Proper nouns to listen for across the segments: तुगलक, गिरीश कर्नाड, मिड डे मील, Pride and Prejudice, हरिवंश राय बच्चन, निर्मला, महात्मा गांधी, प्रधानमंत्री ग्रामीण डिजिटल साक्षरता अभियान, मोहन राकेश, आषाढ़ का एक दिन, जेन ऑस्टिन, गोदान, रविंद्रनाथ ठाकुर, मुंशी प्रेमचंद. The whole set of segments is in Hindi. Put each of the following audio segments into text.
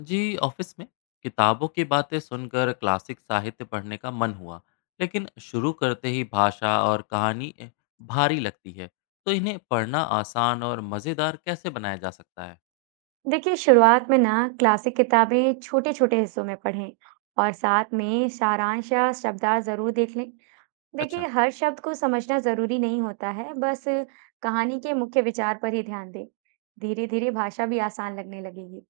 जी ऑफिस में किताबों की बातें सुनकर क्लासिक साहित्य पढ़ने का मन हुआ। लेकिन शुरू करते ही भाषा और कहानी भारी लगती है। तो इन्हें पढ़ना आसान और मज़ेदार कैसे बनाया जा सकता है। देखिए शुरुआत में ना। क्लासिक किताबें छोटे छोटे हिस्सों में पढ़ें और साथ में सारांश या शब्दार्थ जरूर देख लें। अच्छा। देखिए हर शब्द को समझना जरूरी नहीं होता है, बस कहानी के मुख्य विचार पर ही ध्यान दें। धीरे धीरे भाषा भी आसान लगने लगेगी।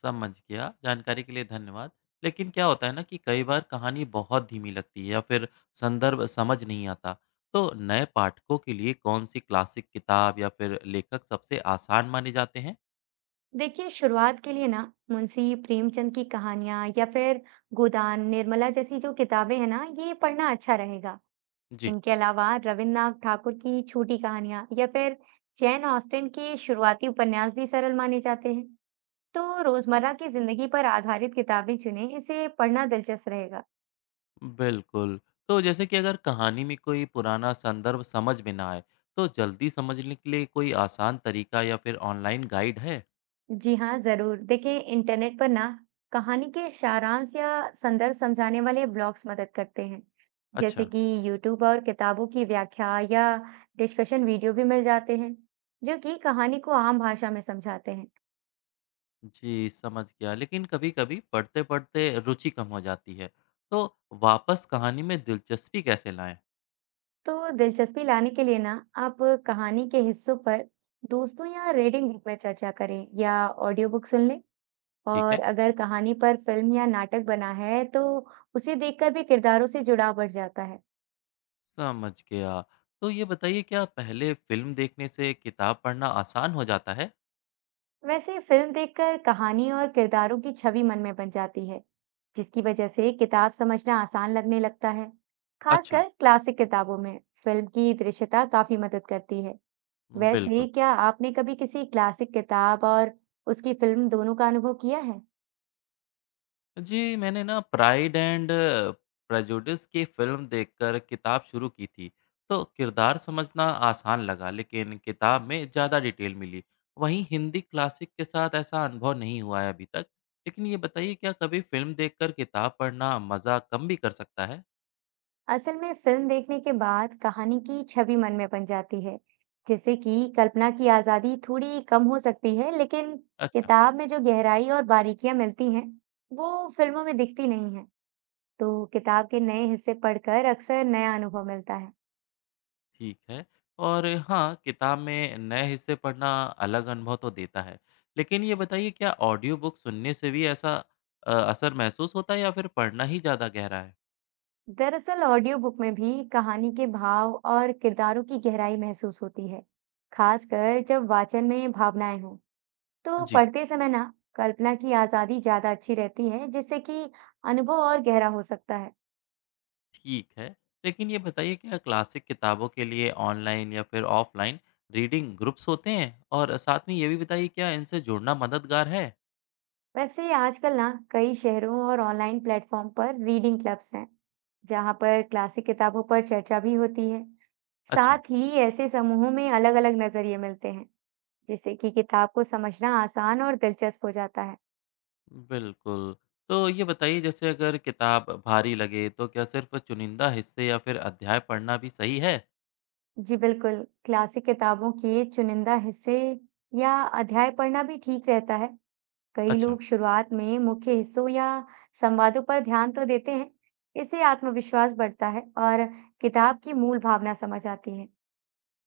समझ गया, जानकारी के लिए धन्यवाद। लेकिन क्या होता है ना कि कई बार कहानी बहुत धीमी लगती है या फिर संदर्भ समझ नहीं आता। तो नए पाठकों के लिए कौन सी क्लासिक किताब या फिर लेखक सबसे आसान माने जाते हैं। देखिए शुरुआत के लिए ना, मुंशी प्रेमचंद की कहानियां या फिर गोदान निर्मला जैसी जो किताबें हैं ना, ये पढ़ना अच्छा रहेगा। जी। इनके अलावा रविन्द्रनाथ ठाकुर की छोटी कहानियां या फिर जैन ऑस्टिन के शुरुआती उपन्यास भी सरल माने जाते हैं। तो रोजमर्रा की जिंदगी पर आधारित किताबें चुनें, इसे पढ़ना दिलचस्प रहेगा। बिल्कुल। तो जैसे कि अगर कहानी में कोई पुराना संदर्भ समझ में ना आए, तो जल्दी समझने के लिए कोई आसान तरीका या फिर ऑनलाइन गाइड है? जी हाँ, जरूर देखें। इंटरनेट पर ना, कहानी के सारांश या संदर्भ समझाने वाले ब्लॉग्स मदद करते हैं। जैसे अच्छा। कि यूट्यूब और किताबों की व्याख्या या डिस्कशन वीडियो भी मिल जाते हैं जो कि कहानी को आम भाषा में समझाते हैं। जी, समझ गया। लेकिन कभी-कभी पढ़ते-पढ़ते रुचि कम हो जाती है, तो वापस कहानी में दिलचस्पी कैसे लाएँ? तो दिलचस्पी लाने के लिए ना, आप कहानी के हिस्सों पर दोस्तों या रीडिंग ग्रुप में चर्चा करें या ऑडियो बुक सुन लें। ठीक और है। अगर कहानी पर फिल्म या नाटक बना है तो उसे देखकर भी किरदारों से जुड़ाव बढ़ जाता है। समझ गया। तो ये बताइए क्या पहले फ़िल्म देखने से किताब पढ़ना आसान हो जाता है? वैसे फिल्म देखकर कहानी और किरदारों की छवि मन में बन जाती है, जिसकी वजह से किताब समझना आसान लगने लगता है। अच्छा। खासकर क्लासिक किताबों में फिल्म की दृश्यता काफी मदद करती है। वैसे बिल्कुल। क्या आपने कभी किसी क्लासिक किताब और उसकी फिल्म दोनों का अनुभव किया है? जी, मैंने ना प्राइड एंड प्रेजुडिस की फ़िल्म देखकर किताब शुरू की थी, तो किरदार समझना आसान लगा, लेकिन किताब में ज़्यादा डिटेल मिली। वहीं हिंदी क्लासिक के साथ ऐसा अनुभव नहीं हुआ है अभी तक। लेकिन ये बताइए, क्या कभी फ़िल्म देखकर किताब पढ़ना मज़ा कम भी कर सकता है? असल में फिल्म देखने के बाद कहानी की छवि मन में बन जाती है, जिससे कि कल्पना की आजादी थोड़ी कम हो सकती है, लेकिन अच्छा, किताब में जो गहराई और बारीकियां मिलती हैं, वो फिल्मों में दिखती नहीं है। तो किताब के नए हिस्से पढ़कर अक्सर नया अनुभव मिलता है। ठीक है। और हाँ, किताब में नए हिस्से पढ़ना अलग अनुभव तो देता है। लेकिन ये बताइए, क्या ऑडियो बुक सुनने से भी ऐसा असर महसूस होता है या फिर पढ़ना ही ज़्यादा गहरा है? दरअसल ऑडियो बुक में भी कहानी के भाव और किरदारों की गहराई महसूस होती है, खासकर जब वाचन में भावनाएं हों। तो जी, पढ़ते समय ना, कल्पना की आजादी ज्यादा अच्छी रहती है, जिससे कि अनुभव और गहरा हो सकता है। ठीक है। लेकिन ये बताइए क्या क्लासिक किताबों के लिए ऑनलाइन या फिर ऑफ़लाइन रीडिंग ग्रुप्स होते हैं? और साथ में ये भी बताइए क्या इनसे जुड़ना मददगार है? वैसे आजकल ना, कई शहरों और ऑनलाइन प्लेटफॉर्म पर रीडिंग क्लब्स हैं जहाँ पर क्लासिक किताबों पर चर्चा भी होती है। अच्छा, साथ ही ऐसे समूहों में अलग-अलग नजरिए मिलते हैं, जिससे कि किताब को समझना आसान और दिलचस्प हो जाता है। बिल्कुल। तो ये बताइए जैसे अगर किताब भारी लगे तो क्या सिर्फ़ चुनिंदा हिस्से या फिर अध्याय पढ़ना भी सही है? जी बिल्कुल, क्लासिक किताबों के चुनिंदा हिस्से या अध्याय पढ़ना भी ठीक रहता है। कई अच्छा, लोग शुरुआत में मुख्य हिस्सों या संवादों पर ध्यान तो देते हैं, इससे आत्मविश्वास बढ़ता है और किताब की मूल भावना समझ आती है।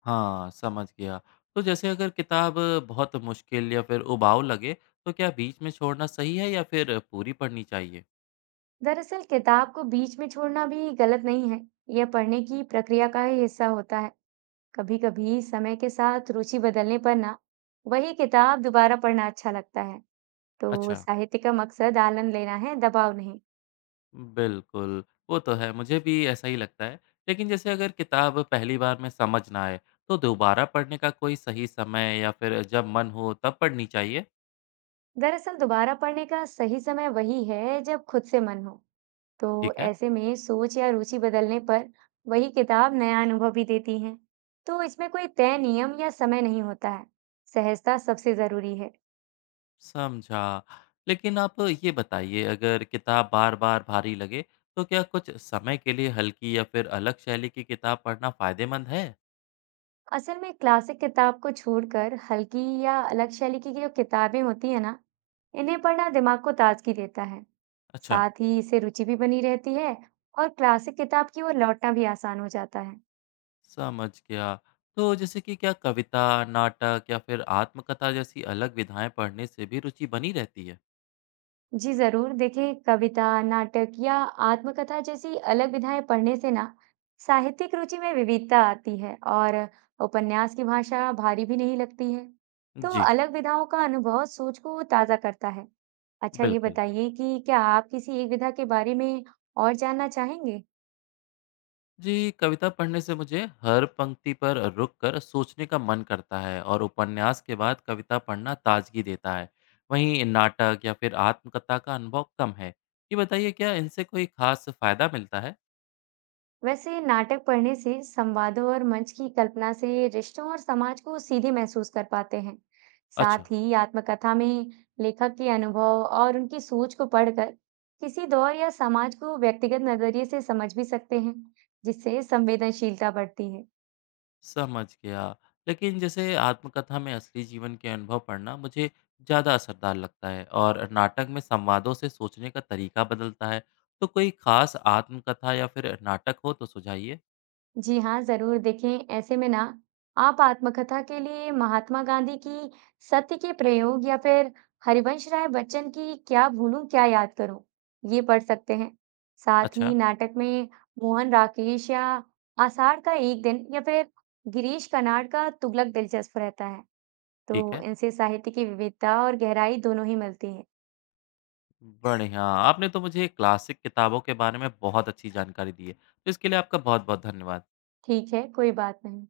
हाँ, समझ गया। तो जैसे अगर किताब बहुत मुश्किल या फिर उबाऊ लगे तो क्या बीच में छोड़ना सही है या फिर पूरी पढ़नी चाहिए? दरअसल किताब को बीच में छोड़ना भी गलत नहीं है, यह पढ़ने की प्रक्रिया का ही हिस्सा होता है। कभी-कभी समय के साथ रुचि बदलने पर ना, वही किताब दोबारा पढ़ना अच्छा लगता है। तो अच्छा। साहित्य का मकसद आनंद लेना है, दबाव नहीं। बिल्कुल, वो तो है, मुझे भी ऐसा ही लगता है। लेकिन जैसे अगर किताब पहली बार में समझ ना आए, तो दोबारा पढ़ने का कोई सही समय या फिर जब मन हो तब पढ़नी चाहिए? दरअसल दोबारा पढ़ने का सही समय वही है जब खुद से मन हो। तो ठीक है, ऐसे में सोच या रुचि बदलने पर वही किताब नया अनुभव भी देती है। तो इसमें कोई तय नियम या समय नहीं होता है, सहजता सबसे जरूरी है। समझा। लेकिन आप ये बताइए अगर किताब बार-बार भारी लगे, तो क्या कुछ समय के लिए हल्की या फिर अलग शैली की किताब पढ़ना फ़ायदेमंद है? असल में क्लासिक किताब को छोड़कर हल्की या अलग शैली की जो किताबें होती है ना, इन्हें पढ़ना दिमाग को ताजगी देता है। अच्छा, साथ ही इसे रुचि भी बनी रहती है और क्लासिक किताब की ओर लौटना भी आसान हो जाता है। समझ गया। तो जैसे कि क्या कविता, नाटक या फिर आत्मकथा जैसी अलग विधाएँ पढ़ने से भी रुचि बनी रहती है? जी जरूर देखिए, कविता, नाटक या आत्मकथा जैसी अलग विधाएं पढ़ने से ना, साहित्यिक रुचि में विविधता आती है और उपन्यास की भाषा भारी भी नहीं लगती है। तो जी, अलग विधाओं का अनुभव सोच को ताजा करता है। अच्छा, ये बिल्कुल। बताइए कि क्या आप किसी एक विधा के बारे में और जानना चाहेंगे? जी कविता पढ़ने से मुझे हर पंक्ति पर रुककर सोचने का मन करता है और उपन्यास के बाद कविता पढ़ना ताजगी देता है। वहीं नाटक या फिर आत्मकथा का अनुभव कम है। ये बताइए क्या इनसे कोई खास फायदा मिलता है। वैसे नाटक पढ़ने से संवादों और मंच की कल्पना से रिश्तों और समाज को सीधे महसूस कर पाते हैं। अच्छा। साथ ही आत्मकथा में लेखक के अनुभव और उनकी सोच को पढ़कर किसी दौर या समाज को व्यक्तिगत नजरिए से समझ भी सकते हैं, जिससे संवेदनशीलता बढ़ती है। समझ गया। लेकिन जैसे आत्मकथा में असली जीवन के अनुभव पढ़ना मुझे ज़्यादा असरदार लगता है और नाटक में संवादों से सोचने का तरीका बदलता है। तो कोई खास आत्मकथा या फिर नाटक हो तो सुझाइए। जी हाँ, ज़रूर देखें। ऐसे में ना, आप आत्मकथा के लिए महात्मा गांधी की सत्य के प्रयोग या फिर हरिवंश राय बच्चन की क्या भूलूं क्या याद करूं, ये पढ़ सकते हैं। साथ ही अच्छा। नाटक में मोहन राकेश या आषाढ़ का एक दिन या फिर गिरीश कर्नाड का तुगलक दिलचस्प रहता है। ठीक तो है। इनसे साहित्य की विविधता और गहराई दोनों ही मिलती है। बढ़िया, आपने तो मुझे क्लासिक किताबों के बारे में बहुत अच्छी जानकारी दी है। तो इसके लिए आपका बहुत-बहुत धन्यवाद। ठीक है, कोई बात नहीं।